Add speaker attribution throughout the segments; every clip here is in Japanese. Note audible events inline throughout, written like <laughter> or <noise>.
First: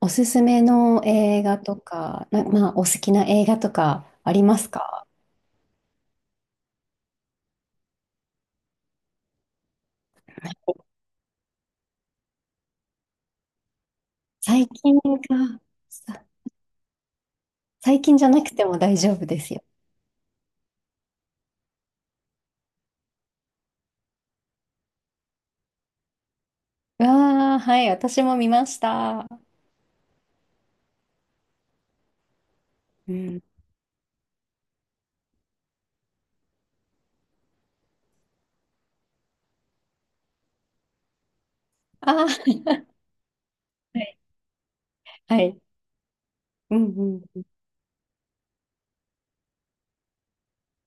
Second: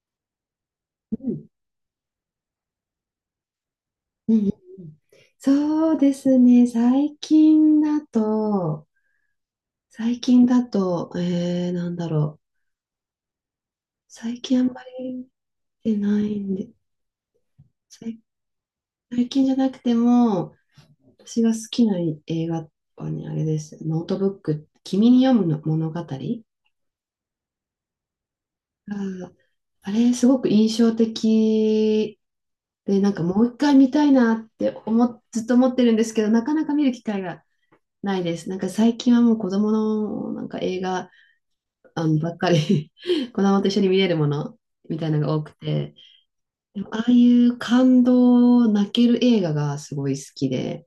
Speaker 1: おすすめの
Speaker 2: う
Speaker 1: 映
Speaker 2: ん、
Speaker 1: 画とか、まあ、お好きな映画とか
Speaker 2: う
Speaker 1: あ
Speaker 2: ん、
Speaker 1: り
Speaker 2: うん
Speaker 1: ますか？
Speaker 2: そうですね。最近だと、なんだろう。最近あん
Speaker 1: 最
Speaker 2: ま
Speaker 1: 近
Speaker 2: り見
Speaker 1: か。
Speaker 2: てな
Speaker 1: さ
Speaker 2: いんで、
Speaker 1: 最近
Speaker 2: 最、
Speaker 1: じゃなくても大丈夫
Speaker 2: 最
Speaker 1: で
Speaker 2: 近じ
Speaker 1: す
Speaker 2: ゃ
Speaker 1: よ。
Speaker 2: なくても、私が好きな映画はね、あれです。ノートブック、君に読むの物語が、
Speaker 1: わあ、はい、私も見ました。
Speaker 2: あれ、すごく印象的で、な
Speaker 1: う
Speaker 2: んかも
Speaker 1: ん。
Speaker 2: う一回見たいなって思、ずっと思ってるんですけど、なかなか見る機会がないです。なんか最近はもう子供のなんか映画、あ
Speaker 1: あ
Speaker 2: の、
Speaker 1: あ、
Speaker 2: ばっかり <laughs> 子供と一緒に見れるも
Speaker 1: <laughs>
Speaker 2: のみたいなのが
Speaker 1: は
Speaker 2: 多く
Speaker 1: い。
Speaker 2: て、
Speaker 1: う
Speaker 2: で
Speaker 1: ん
Speaker 2: もああい
Speaker 1: うん。
Speaker 2: う感動、泣ける映画がすごい好きで、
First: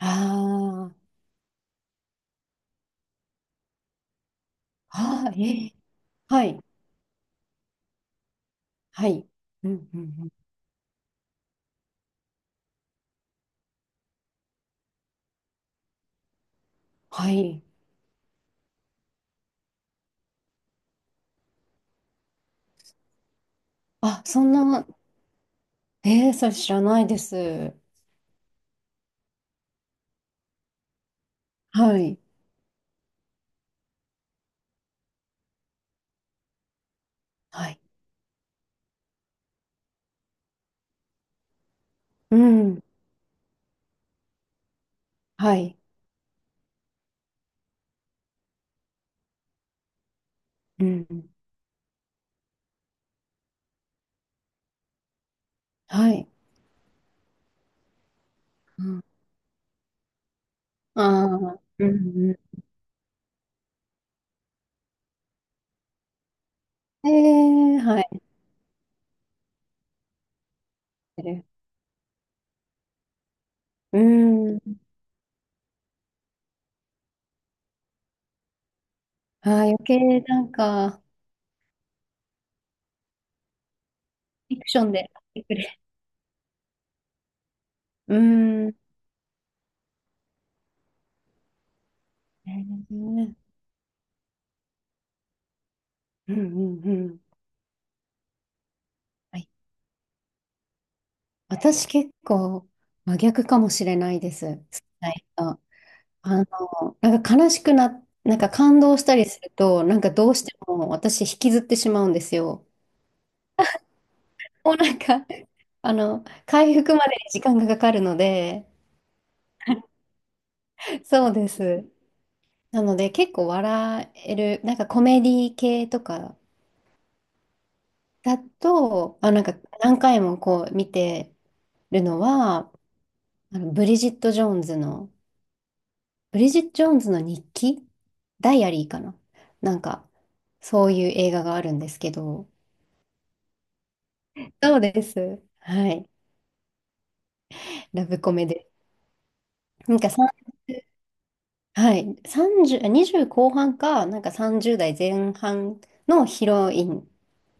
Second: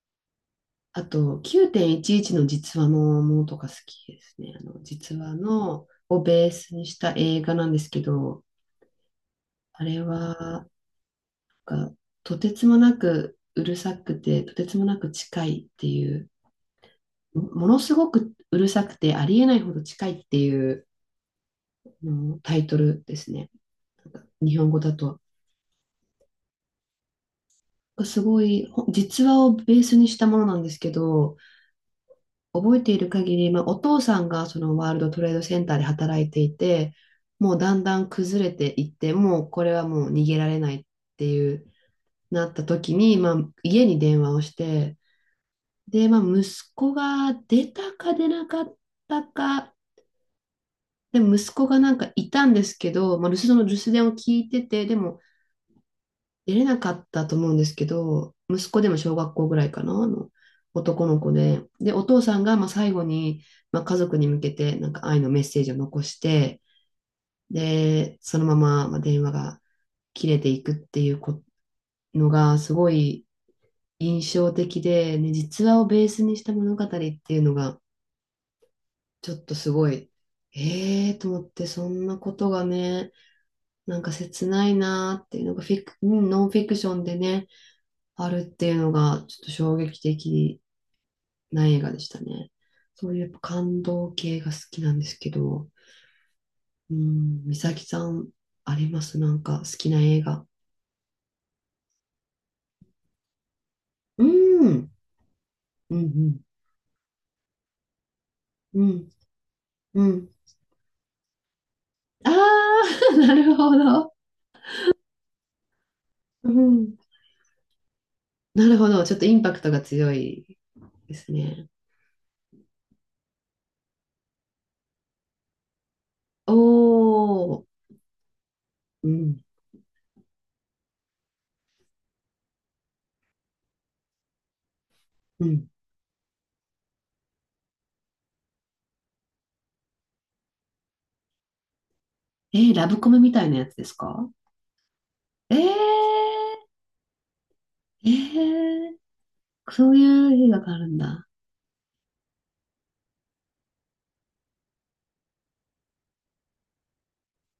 Speaker 1: あ
Speaker 2: あと、9.11の実話のものとか好きですね。あの、実
Speaker 1: あ、ああ、
Speaker 2: 話
Speaker 1: ええ
Speaker 2: のを
Speaker 1: は
Speaker 2: ベー
Speaker 1: い、
Speaker 2: スにした映画なんですけど、
Speaker 1: はい。う
Speaker 2: あ
Speaker 1: んう
Speaker 2: れ
Speaker 1: んうん。
Speaker 2: は、なんかとてつもなくうるさくて、とてつもなく近いっていう、
Speaker 1: はい。
Speaker 2: ものすごくうるさくて、ありえないほど近いっていうあのタイトルですね。なん
Speaker 1: あ、
Speaker 2: か
Speaker 1: そん
Speaker 2: 日本語
Speaker 1: な、
Speaker 2: だと。
Speaker 1: ええそれ知らないです。
Speaker 2: すごい、実話をベースにしたものなんですけど、
Speaker 1: はい、
Speaker 2: 覚えている限り、まあ、お父さんがそのワールドトレードセンターで働いていて、もう
Speaker 1: は
Speaker 2: だ
Speaker 1: い。
Speaker 2: んだん崩れていって、もうこれはもう逃げられないっていう
Speaker 1: う
Speaker 2: なった
Speaker 1: ん、
Speaker 2: 時に、まあ、家に電話をして、
Speaker 1: はい。
Speaker 2: で、まあ、息子が出たか出なかったか、
Speaker 1: う
Speaker 2: で
Speaker 1: ん、
Speaker 2: も息子がなんかいたんですけど、まあ、留守電を聞いてて、でも
Speaker 1: はい。
Speaker 2: 出れなかったと思うんですけど、息子
Speaker 1: う
Speaker 2: でも
Speaker 1: ん、
Speaker 2: 小学校ぐらいかな、あの
Speaker 1: あ
Speaker 2: 男の子
Speaker 1: あ、
Speaker 2: で、
Speaker 1: う
Speaker 2: で、お父
Speaker 1: んう
Speaker 2: さん
Speaker 1: ん
Speaker 2: がまあ最後に、まあ、家族に向けてなんか愛のメッセージを残して、
Speaker 1: ええは
Speaker 2: で、
Speaker 1: い。
Speaker 2: そのまま、まあ、電話が切れていくっていうこのがすごい
Speaker 1: う
Speaker 2: 印象
Speaker 1: ーん。
Speaker 2: 的で、ね、実話をベースにした物語っていうのがちょっ
Speaker 1: あ
Speaker 2: と
Speaker 1: あ、
Speaker 2: す
Speaker 1: 余
Speaker 2: ごい、
Speaker 1: 計なんか、
Speaker 2: えーと思って、そんなことがね、なんか切
Speaker 1: フィ
Speaker 2: な
Speaker 1: ク
Speaker 2: い
Speaker 1: ションで
Speaker 2: な
Speaker 1: 買
Speaker 2: ーってい
Speaker 1: っ
Speaker 2: う
Speaker 1: てく
Speaker 2: のがフ
Speaker 1: れ。
Speaker 2: ィク、うんノンフィクションでね、
Speaker 1: <laughs> う
Speaker 2: あるって
Speaker 1: ー
Speaker 2: い
Speaker 1: ん。
Speaker 2: うのが、ちょっと衝撃的な映画でしたね。
Speaker 1: え
Speaker 2: そういうやっ
Speaker 1: ー
Speaker 2: ぱ感動系が好きなんですけど、
Speaker 1: うんうんう
Speaker 2: う
Speaker 1: ん。
Speaker 2: ん、美咲さん、ありますな
Speaker 1: は
Speaker 2: ん
Speaker 1: い。
Speaker 2: か好きな映画。
Speaker 1: 私結構真逆かもしれない
Speaker 2: う
Speaker 1: です。好
Speaker 2: ん。う
Speaker 1: き
Speaker 2: ん。
Speaker 1: な人。あの、なんか悲しくなんか感
Speaker 2: う
Speaker 1: 動し
Speaker 2: ん。
Speaker 1: たりすると、なん
Speaker 2: う
Speaker 1: かど
Speaker 2: ん
Speaker 1: うしても私引きずってしまうんで
Speaker 2: あ
Speaker 1: すよ。
Speaker 2: あ、<laughs> なるほど。
Speaker 1: もうなんか、<laughs> あの、
Speaker 2: う
Speaker 1: 回復
Speaker 2: ん。
Speaker 1: までに時間がかかるの
Speaker 2: な
Speaker 1: で、
Speaker 2: るほど。ちょっとインパクトが強いで
Speaker 1: そ
Speaker 2: す
Speaker 1: うで
Speaker 2: ね。
Speaker 1: す。なので結構笑える、なんかコメディ系とか
Speaker 2: おー。
Speaker 1: だ
Speaker 2: う
Speaker 1: と、あ、な
Speaker 2: ん。
Speaker 1: んか何回もこう見てるのは、あのブリジット・ジョーンズの、
Speaker 2: うん。
Speaker 1: ブリジット・ジョーンズの日記ダイアリーかななんか、そういう映画があるんですけど、
Speaker 2: えー、ラブコメみたいなやつですか？
Speaker 1: そうです。
Speaker 2: え
Speaker 1: はい。
Speaker 2: ー、
Speaker 1: ラ
Speaker 2: え
Speaker 1: ブコメで。
Speaker 2: ー、そ
Speaker 1: な
Speaker 2: う
Speaker 1: ん
Speaker 2: い
Speaker 1: かさん、
Speaker 2: う映画があるんだ。
Speaker 1: はい。30、20後半か、なんか30代前半のヒロイン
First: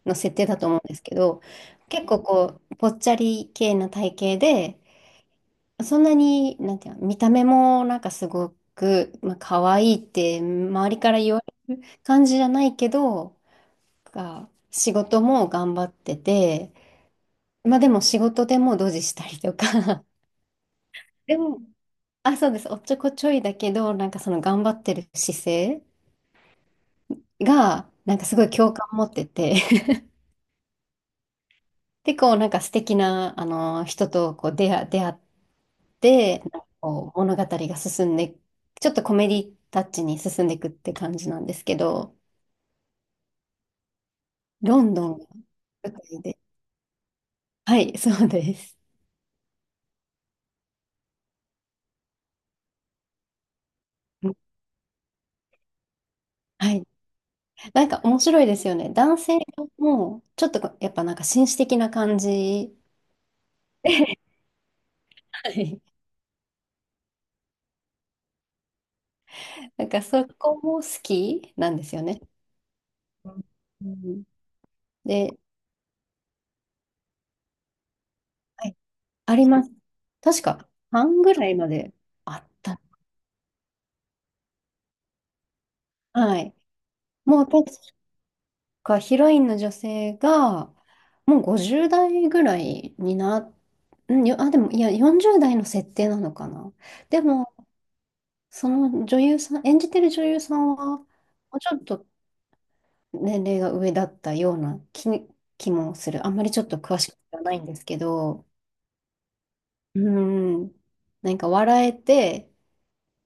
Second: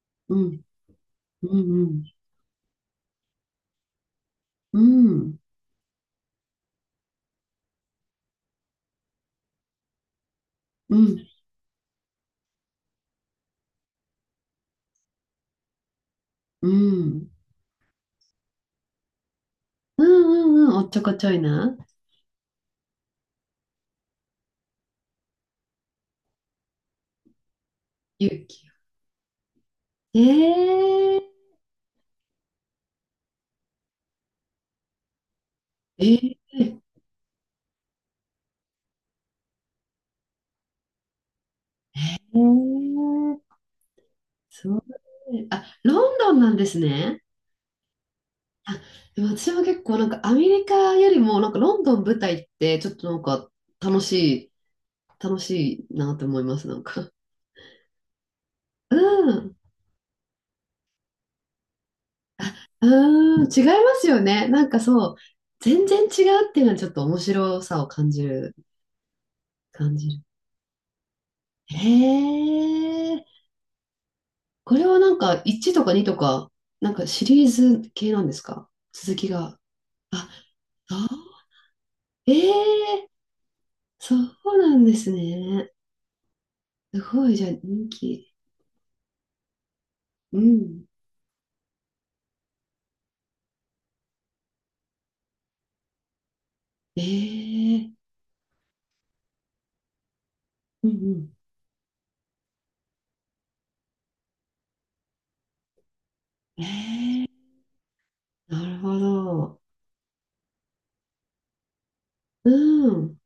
Speaker 1: の
Speaker 2: う
Speaker 1: 設定だ
Speaker 2: ん。
Speaker 1: と思うんですけど、
Speaker 2: う
Speaker 1: 結
Speaker 2: ん
Speaker 1: 構こう、ぽっちゃり系な体型
Speaker 2: う
Speaker 1: で、
Speaker 2: ん。うん。
Speaker 1: そんなに、なんていうの、見た目もなんかすごく、まあ、可愛いって周
Speaker 2: う
Speaker 1: りから
Speaker 2: ん。
Speaker 1: 言われる感じじゃないけど、が仕事も頑張って
Speaker 2: う
Speaker 1: て、
Speaker 2: ん
Speaker 1: まあでも仕事でもドジしたりと
Speaker 2: う
Speaker 1: か、
Speaker 2: んうん。おっちょこち
Speaker 1: <laughs>
Speaker 2: ょ
Speaker 1: で
Speaker 2: い
Speaker 1: も、
Speaker 2: な。
Speaker 1: あ、そうです、おっちょこちょいだけど、なんかその頑張ってる姿勢が、なんかすご
Speaker 2: 勇
Speaker 1: い
Speaker 2: 気。
Speaker 1: 共感持ってて、<laughs>
Speaker 2: ええ
Speaker 1: で、こうなんか素敵な、あの、人とこう出会っ
Speaker 2: え
Speaker 1: て、なん
Speaker 2: え
Speaker 1: か
Speaker 2: ええ
Speaker 1: こう物語が進んで、ちょっとコメディタッチに進んでいくって感じなんですけど、
Speaker 2: すごい。
Speaker 1: ロンドンが
Speaker 2: あ、
Speaker 1: 舞
Speaker 2: ロン
Speaker 1: 台
Speaker 2: ド
Speaker 1: で。
Speaker 2: ンなんですね。
Speaker 1: はい、そうで
Speaker 2: あ、
Speaker 1: す。
Speaker 2: でも私も結構なんかアメリカよりもなんかロンドン舞台ってちょっとなんか楽しい、楽しいなと思います、
Speaker 1: は
Speaker 2: なん
Speaker 1: い。
Speaker 2: か。
Speaker 1: なんか面白いですよね。
Speaker 2: う
Speaker 1: 男性
Speaker 2: ん。
Speaker 1: も、ちょっとこうやっぱなんか紳士的な感じ
Speaker 2: うん、違います
Speaker 1: で、
Speaker 2: よね。なんかそう、
Speaker 1: <laughs> はい。
Speaker 2: 全然違うっていうのはちょっと面白さを
Speaker 1: なん
Speaker 2: 感
Speaker 1: か
Speaker 2: じる。
Speaker 1: そこも好きな
Speaker 2: へ
Speaker 1: んですよね。
Speaker 2: え、
Speaker 1: うん
Speaker 2: これはなん
Speaker 1: で、
Speaker 2: か1とか2とか、なんかシリーズ系なんです
Speaker 1: は
Speaker 2: か
Speaker 1: い、
Speaker 2: 続き
Speaker 1: あり
Speaker 2: が。
Speaker 1: ます。
Speaker 2: あ、
Speaker 1: 確か
Speaker 2: あ、
Speaker 1: 半ぐらいまで
Speaker 2: え
Speaker 1: あった。
Speaker 2: えー、そうなんですね。
Speaker 1: はい。
Speaker 2: すごい、
Speaker 1: も
Speaker 2: じ
Speaker 1: う
Speaker 2: ゃあ
Speaker 1: 確
Speaker 2: 人気。
Speaker 1: かヒロインの女性
Speaker 2: う
Speaker 1: が、
Speaker 2: ん。
Speaker 1: もう50代ぐらいにな、うん、よ、あ、でも、いや、40代の設定なのかな。でも、
Speaker 2: ええ、
Speaker 1: その女優さん、演じてる女優さん
Speaker 2: うん
Speaker 1: は、も
Speaker 2: う
Speaker 1: うちょっと年齢が上だったような気もする。あんまりちょっと詳しく
Speaker 2: ん。ええ、
Speaker 1: はないんですけど、
Speaker 2: なるほど。
Speaker 1: うん、なんか笑えて、
Speaker 2: うん。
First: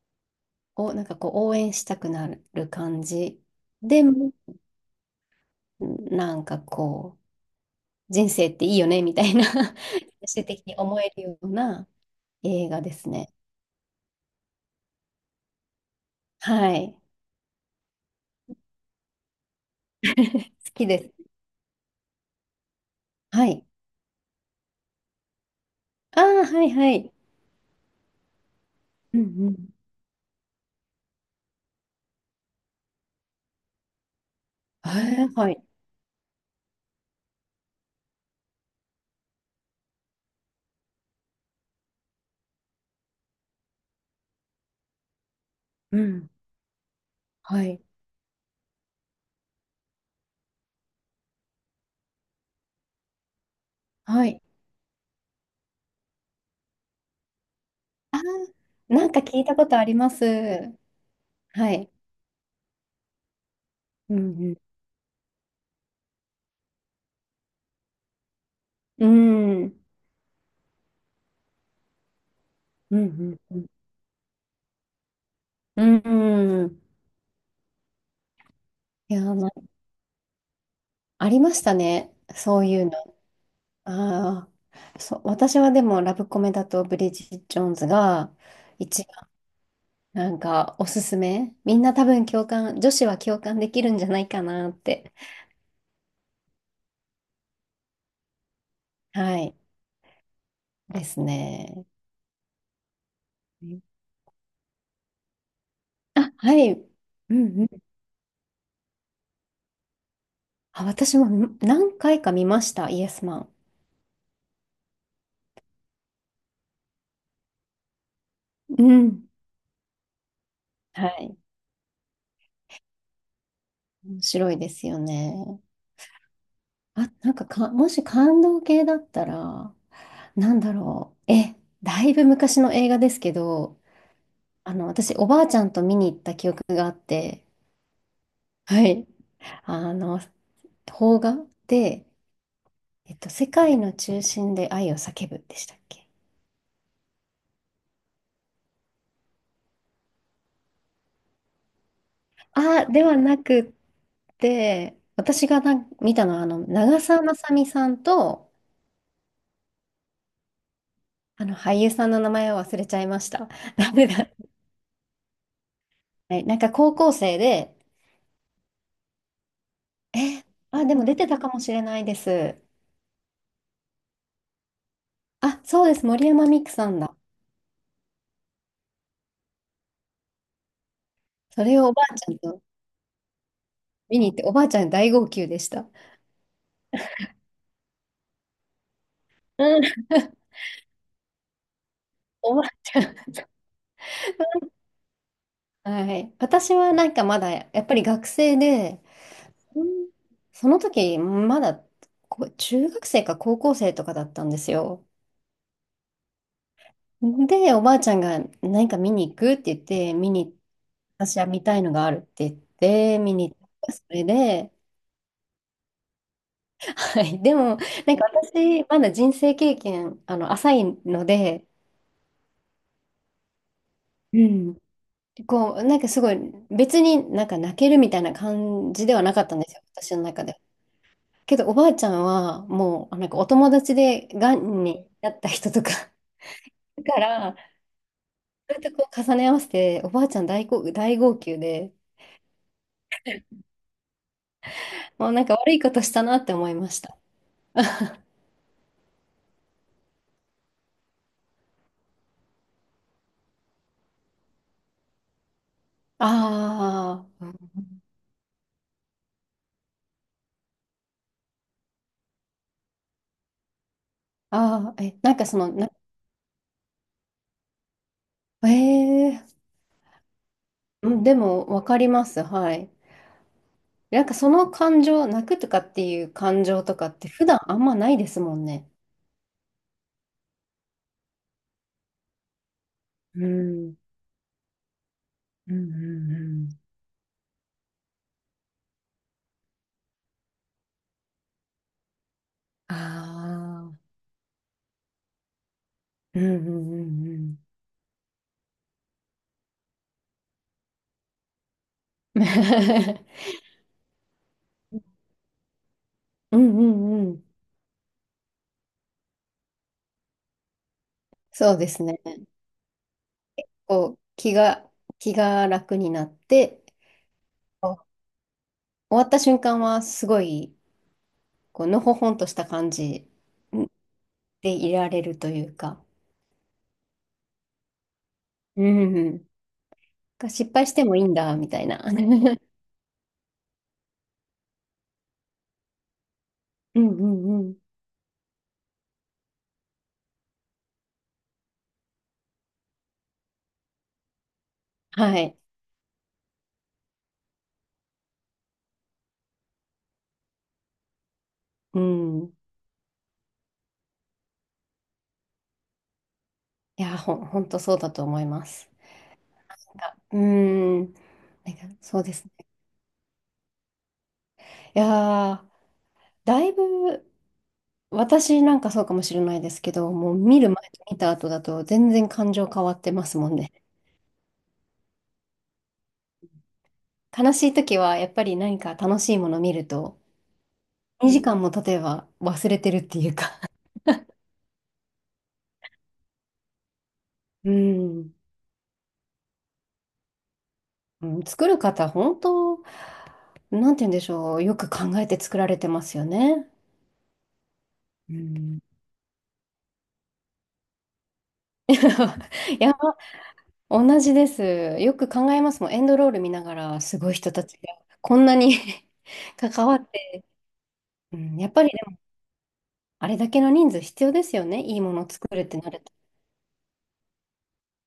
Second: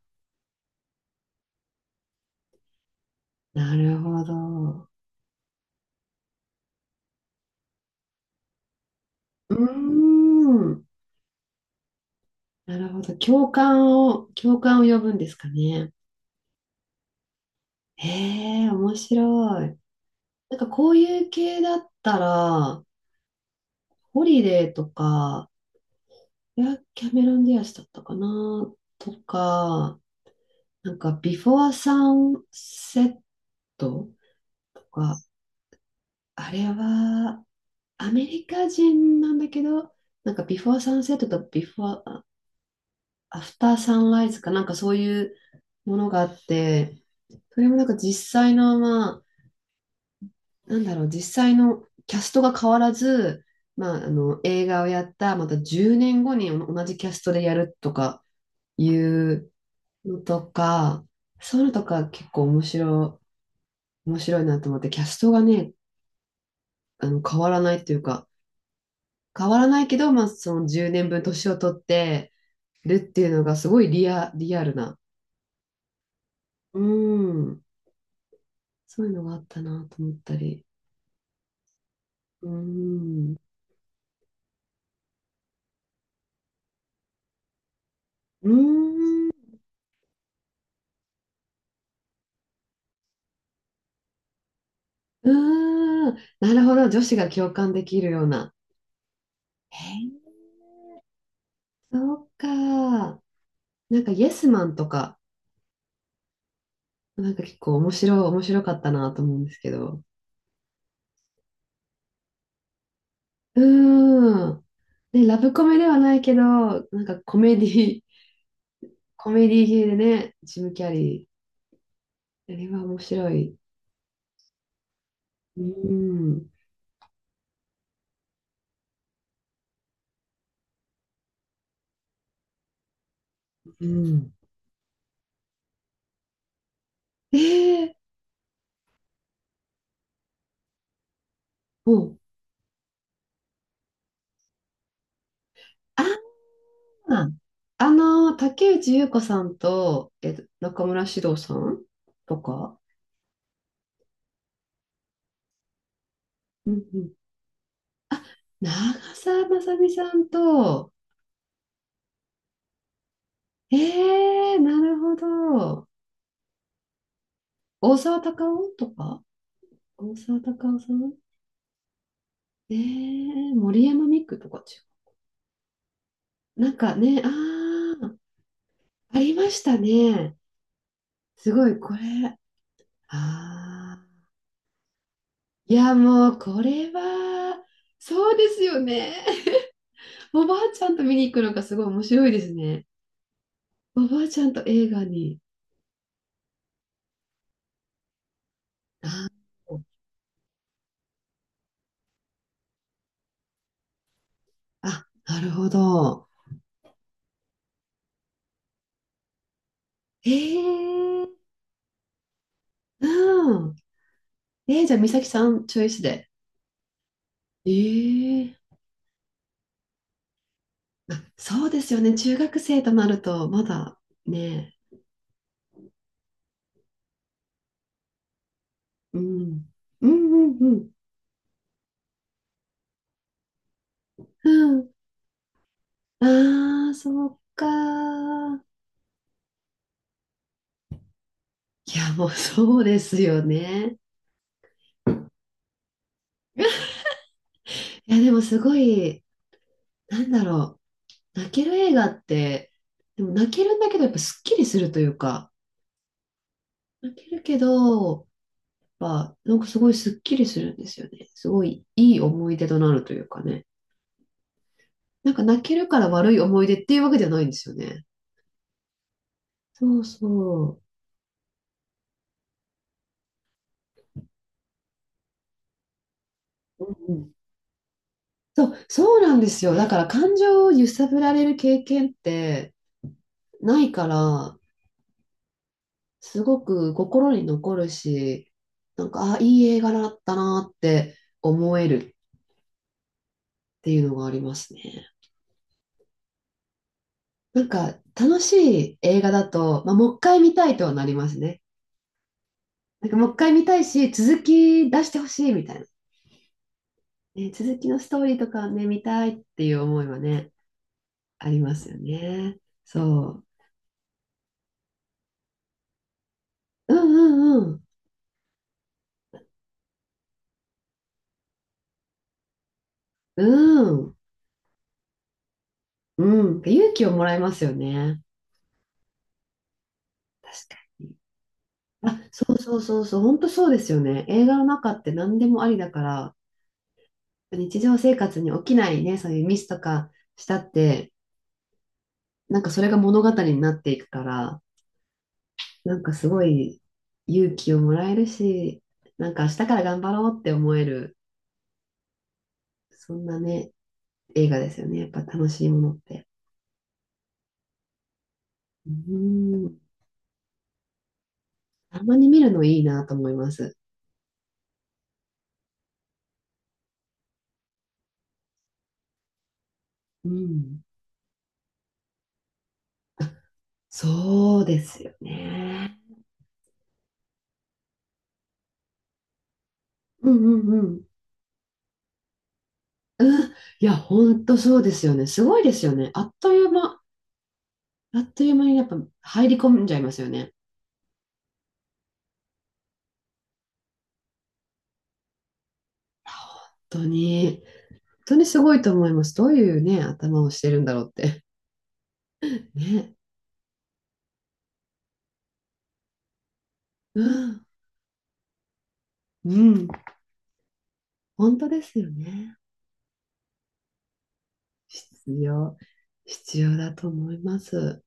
Speaker 1: お、なんかこう応援したくなる感じ。
Speaker 2: なる
Speaker 1: で
Speaker 2: ほ
Speaker 1: も、
Speaker 2: ど。
Speaker 1: なんかこう、人生っていいよね、みたいな
Speaker 2: うー
Speaker 1: <laughs> 最終的に
Speaker 2: ん。
Speaker 1: 思えるような映
Speaker 2: な
Speaker 1: 画
Speaker 2: る
Speaker 1: で
Speaker 2: ほ
Speaker 1: す
Speaker 2: ど。
Speaker 1: ね。
Speaker 2: 共感を呼ぶんですかね。
Speaker 1: はい。
Speaker 2: ええ面白い。なんか
Speaker 1: 好き
Speaker 2: こう
Speaker 1: で
Speaker 2: いう
Speaker 1: す。
Speaker 2: 系だったら、
Speaker 1: はい。
Speaker 2: ホリデーとか、
Speaker 1: ああ、
Speaker 2: い
Speaker 1: はい
Speaker 2: や、
Speaker 1: は
Speaker 2: キ
Speaker 1: い。
Speaker 2: ャメロン・ディアスだったかなと
Speaker 1: うんうん。
Speaker 2: か、なんか、ビフォー・サンセットと
Speaker 1: え
Speaker 2: か、
Speaker 1: ーはい。
Speaker 2: あれは、アメリカ人なんだけど、なんか、ビフォー・サンセットとビフォー・アフター・サンライズかなんかそういうも
Speaker 1: う
Speaker 2: のがあ
Speaker 1: ん。
Speaker 2: って、そ
Speaker 1: は
Speaker 2: れも
Speaker 1: い。
Speaker 2: なんか実際の、まあ、なんだろう、実際のキャストが変わらず、まあ、あ
Speaker 1: は
Speaker 2: の
Speaker 1: い。
Speaker 2: 映画をやった、また10年後に同じキャストでやると
Speaker 1: あ、
Speaker 2: か、い
Speaker 1: なんか聞い
Speaker 2: う
Speaker 1: たことありま
Speaker 2: の
Speaker 1: す。
Speaker 2: とか、そういう
Speaker 1: は
Speaker 2: のと
Speaker 1: い。
Speaker 2: か結構
Speaker 1: う
Speaker 2: 面白い
Speaker 1: ん
Speaker 2: なと思って、キャストがね、あの変わらないというか、
Speaker 1: う
Speaker 2: 変わ
Speaker 1: ん。う
Speaker 2: ら
Speaker 1: ん。
Speaker 2: ないけど、まあその10年分年を取ってる
Speaker 1: う
Speaker 2: っていう
Speaker 1: ん
Speaker 2: のが
Speaker 1: う
Speaker 2: す
Speaker 1: ん
Speaker 2: ごいリアルな。
Speaker 1: うん。う
Speaker 2: う
Speaker 1: ん。
Speaker 2: ん。そういう
Speaker 1: いや、
Speaker 2: のがあっ
Speaker 1: まあ、
Speaker 2: たなと思ったり。
Speaker 1: ありましたね。
Speaker 2: う
Speaker 1: そういうの。
Speaker 2: ん。
Speaker 1: ああ。そう、私はでもラブコメだとブリジット・ジョーンズが
Speaker 2: う
Speaker 1: 一
Speaker 2: ん。
Speaker 1: 番
Speaker 2: う
Speaker 1: なんかおすすめ。みんな多分共感、女子は共感できるんじゃないかなって。
Speaker 2: ん。なるほど。女子が共感できるような。
Speaker 1: はい。
Speaker 2: へえ
Speaker 1: ですね。
Speaker 2: ー、そうか。なんか、イエスマンとか、
Speaker 1: あ、はい。う
Speaker 2: なんか結
Speaker 1: んう
Speaker 2: 構
Speaker 1: ん。
Speaker 2: 面白かったなと思うんですけど。
Speaker 1: あ、私も何回か見ました、イエスマン。
Speaker 2: うーん。ね、ラブコメではないけど、なんかコメディ、
Speaker 1: う
Speaker 2: <laughs> コ
Speaker 1: ん。
Speaker 2: メディ系でね、ジム・キャ
Speaker 1: は
Speaker 2: リ
Speaker 1: い。
Speaker 2: ー。あれは面白い。
Speaker 1: 面白いですよね。
Speaker 2: うん。
Speaker 1: あ、なんか、もし感動系だったら、なんだろう。だいぶ昔の映画ですけど、
Speaker 2: うん。
Speaker 1: あの、私、おばあちゃんと見に行った記憶があっ
Speaker 2: え
Speaker 1: て、
Speaker 2: え、
Speaker 1: はい。あの、邦画
Speaker 2: も
Speaker 1: で、
Speaker 2: う、
Speaker 1: えっと、世界の中心で愛を叫ぶでしたっけ？
Speaker 2: ああ、あの、竹内優子さんと、えっと、中村獅童さんとか、
Speaker 1: あ、ではなくって、私が見たのは、あの、
Speaker 2: うんう
Speaker 1: 長
Speaker 2: ん。
Speaker 1: 澤まさみさんと、
Speaker 2: 長澤まさみさんと、
Speaker 1: あの、俳優さんの名前を忘れちゃいました。
Speaker 2: え
Speaker 1: <laughs> ダメだ。
Speaker 2: え、なるほど。
Speaker 1: はい、なんか高校生で、
Speaker 2: 大沢たかおとか、大沢
Speaker 1: え、
Speaker 2: たかお
Speaker 1: あ、
Speaker 2: さ
Speaker 1: でも
Speaker 2: ん、
Speaker 1: 出てたかもしれないです。
Speaker 2: ええ、森山未来とか違う。
Speaker 1: あ、そうです。森山未
Speaker 2: な
Speaker 1: 來
Speaker 2: ん
Speaker 1: さ
Speaker 2: か
Speaker 1: んだ。
Speaker 2: ね、ああ、ありましたね。す
Speaker 1: そ
Speaker 2: ごい、
Speaker 1: れを
Speaker 2: こ
Speaker 1: お
Speaker 2: れ。
Speaker 1: ばあちゃ
Speaker 2: あ
Speaker 1: んと
Speaker 2: あ。
Speaker 1: 見に行って、おばあちゃん大号泣でし
Speaker 2: い
Speaker 1: た。
Speaker 2: や、もう、これは、そうですよね。
Speaker 1: うん。<laughs>
Speaker 2: <laughs> おばあちゃんと見に行くのがすごい面白いです
Speaker 1: おばあ
Speaker 2: ね。
Speaker 1: ちゃん。
Speaker 2: おばあちゃんと映画に。
Speaker 1: はい。私はなんかまだ、やっぱり学生で、
Speaker 2: あー、
Speaker 1: うんその時、まだ中学生か高校生とかだったんですよ。
Speaker 2: あ、なるほど。
Speaker 1: で、おばあちゃんが何か見に行くって言って、
Speaker 2: へ
Speaker 1: 見に、
Speaker 2: え、
Speaker 1: 私は見たいのがあるって言って、見に行
Speaker 2: う
Speaker 1: っ
Speaker 2: ん。
Speaker 1: た。それで、
Speaker 2: えー、じゃあ、美咲さん、チョイスで。
Speaker 1: はい、<laughs> で
Speaker 2: え
Speaker 1: も、なんか
Speaker 2: え、
Speaker 1: 私、まだ人生経験、あの、浅い
Speaker 2: あ、
Speaker 1: ので、
Speaker 2: そうですよね。中学生となると、まだ
Speaker 1: う
Speaker 2: ね。
Speaker 1: ん。こう、なんかすごい、別になんか泣けるみたいな感じで
Speaker 2: う
Speaker 1: はなかったんで
Speaker 2: ん。
Speaker 1: すよ、
Speaker 2: う
Speaker 1: 私
Speaker 2: ん
Speaker 1: の
Speaker 2: う
Speaker 1: 中
Speaker 2: ん
Speaker 1: で。
Speaker 2: うん。
Speaker 1: けど、おばあちゃんは、もう、なんかお友達で、
Speaker 2: う
Speaker 1: がん
Speaker 2: ん、
Speaker 1: になった人とか <laughs>、
Speaker 2: ああ、
Speaker 1: だか
Speaker 2: そう
Speaker 1: ら、そ
Speaker 2: か。い
Speaker 1: うやってこう重ね合わせて、おばあちゃん大号泣で、
Speaker 2: や、もう <laughs> そうですよね。
Speaker 1: もうなんか悪いことしたなって思いました。
Speaker 2: いや、でもすごい、なんだろう。泣ける映画って、でも泣けるんだけど、やっぱすっきりするというか、泣
Speaker 1: あ
Speaker 2: けるけ
Speaker 1: あ、
Speaker 2: ど、やっぱなんかすごいすっきりするんですよね。すごいいい思い出となるというかね。
Speaker 1: ああ、え、
Speaker 2: な
Speaker 1: な
Speaker 2: ん
Speaker 1: ん
Speaker 2: か
Speaker 1: かそ
Speaker 2: 泣
Speaker 1: の、
Speaker 2: ける
Speaker 1: な、
Speaker 2: から悪い思い出っていうわけじゃないんですよね。
Speaker 1: ええ
Speaker 2: そうそ
Speaker 1: うん、でも、わかります、はい。なんかその感情、泣くとかっていう感情
Speaker 2: う。
Speaker 1: とか
Speaker 2: う
Speaker 1: っ
Speaker 2: んう
Speaker 1: て
Speaker 2: ん、
Speaker 1: 普段あんまないですもんね。
Speaker 2: そうなんですよ。だから感情を揺さぶられる経験って
Speaker 1: う
Speaker 2: ない
Speaker 1: ん、
Speaker 2: から、
Speaker 1: うん、うん、
Speaker 2: すご
Speaker 1: うん。
Speaker 2: く心に残るし、なんか、あ、いい映画だったなって思えるっ
Speaker 1: あ
Speaker 2: て
Speaker 1: あ、
Speaker 2: いうのがありますね。
Speaker 1: うんうんうんうん。
Speaker 2: なんか、楽しい映画だと、まあ、もう一回見たいとはなりますね。なんか、もう一回
Speaker 1: <laughs>
Speaker 2: 見たいし、続き出してほしいみたいな。
Speaker 1: うんうんうん。
Speaker 2: ね、続きのストーリーとかね、見たいっていう思いはね、あり
Speaker 1: そ
Speaker 2: ま
Speaker 1: うで
Speaker 2: すよ
Speaker 1: すね。
Speaker 2: ね。そ
Speaker 1: こう、気が楽になって、
Speaker 2: う。うんうん
Speaker 1: こう終わった瞬間はすごい、こう、のほほんとした感じ
Speaker 2: うん。うん。
Speaker 1: でいられるというか、
Speaker 2: うん。勇気をもらえますよね。
Speaker 1: うんうん。が
Speaker 2: 確
Speaker 1: 失
Speaker 2: か
Speaker 1: 敗して
Speaker 2: に。
Speaker 1: もいいんだ、みたいな。<laughs> う
Speaker 2: あ、本当そうですよね。映画の中って何でもありだから、
Speaker 1: んうんうん。
Speaker 2: 日常生活に起きないね、そういうミスとかしたって、なんかそれが物語になっていくから、
Speaker 1: はい。
Speaker 2: なんかすごい勇気をもらえるし、なんか明日から頑張ろうって思える、
Speaker 1: うん。
Speaker 2: そんなね、映画ですよね。やっぱ楽しいものって。
Speaker 1: いや、ほんとそうだと思います。
Speaker 2: う
Speaker 1: な
Speaker 2: ん、
Speaker 1: んか、ん、なんか
Speaker 2: たま
Speaker 1: そう
Speaker 2: に
Speaker 1: で
Speaker 2: 見
Speaker 1: す
Speaker 2: るの
Speaker 1: ね。
Speaker 2: いいなと思います。
Speaker 1: いやー、だいぶ、私なんかそうかもしれないですけど、
Speaker 2: う
Speaker 1: もう見る前
Speaker 2: ん、
Speaker 1: と見た後だと全然感情変わってますもんね。
Speaker 2: そうですよね。
Speaker 1: 悲しい時はやっぱり何か楽しいもの見ると、
Speaker 2: うんうんうん。
Speaker 1: 2時間も例えば忘れてるっていう
Speaker 2: うん、
Speaker 1: か、
Speaker 2: いや、ほんとそうですよね。すごいですよね。
Speaker 1: う
Speaker 2: あっ
Speaker 1: ん、
Speaker 2: という間にやっぱ入り込んじゃいますよね。
Speaker 1: うん、作る方、本当、なんて言うんでしょう、よく考えて作られてますよね。
Speaker 2: 本当に、本
Speaker 1: う
Speaker 2: 当にすご
Speaker 1: ん、
Speaker 2: いと思います。どういうね、頭をしてるんだろうって。
Speaker 1: <laughs>
Speaker 2: <laughs>
Speaker 1: いや
Speaker 2: ね。
Speaker 1: 同じです。よく考えますもん。エンドロール見ながら、す
Speaker 2: う
Speaker 1: ごい人た
Speaker 2: ん、
Speaker 1: ちがこんなに
Speaker 2: う
Speaker 1: <laughs> 関
Speaker 2: ん、
Speaker 1: わって、う
Speaker 2: 本
Speaker 1: ん、
Speaker 2: 当
Speaker 1: やっ
Speaker 2: で
Speaker 1: ぱり
Speaker 2: す
Speaker 1: で
Speaker 2: よ
Speaker 1: も
Speaker 2: ね。
Speaker 1: あれだけの人数必要ですよね。いいものを
Speaker 2: 必
Speaker 1: 作るっ
Speaker 2: 要、
Speaker 1: てなると。
Speaker 2: 必要だと思います。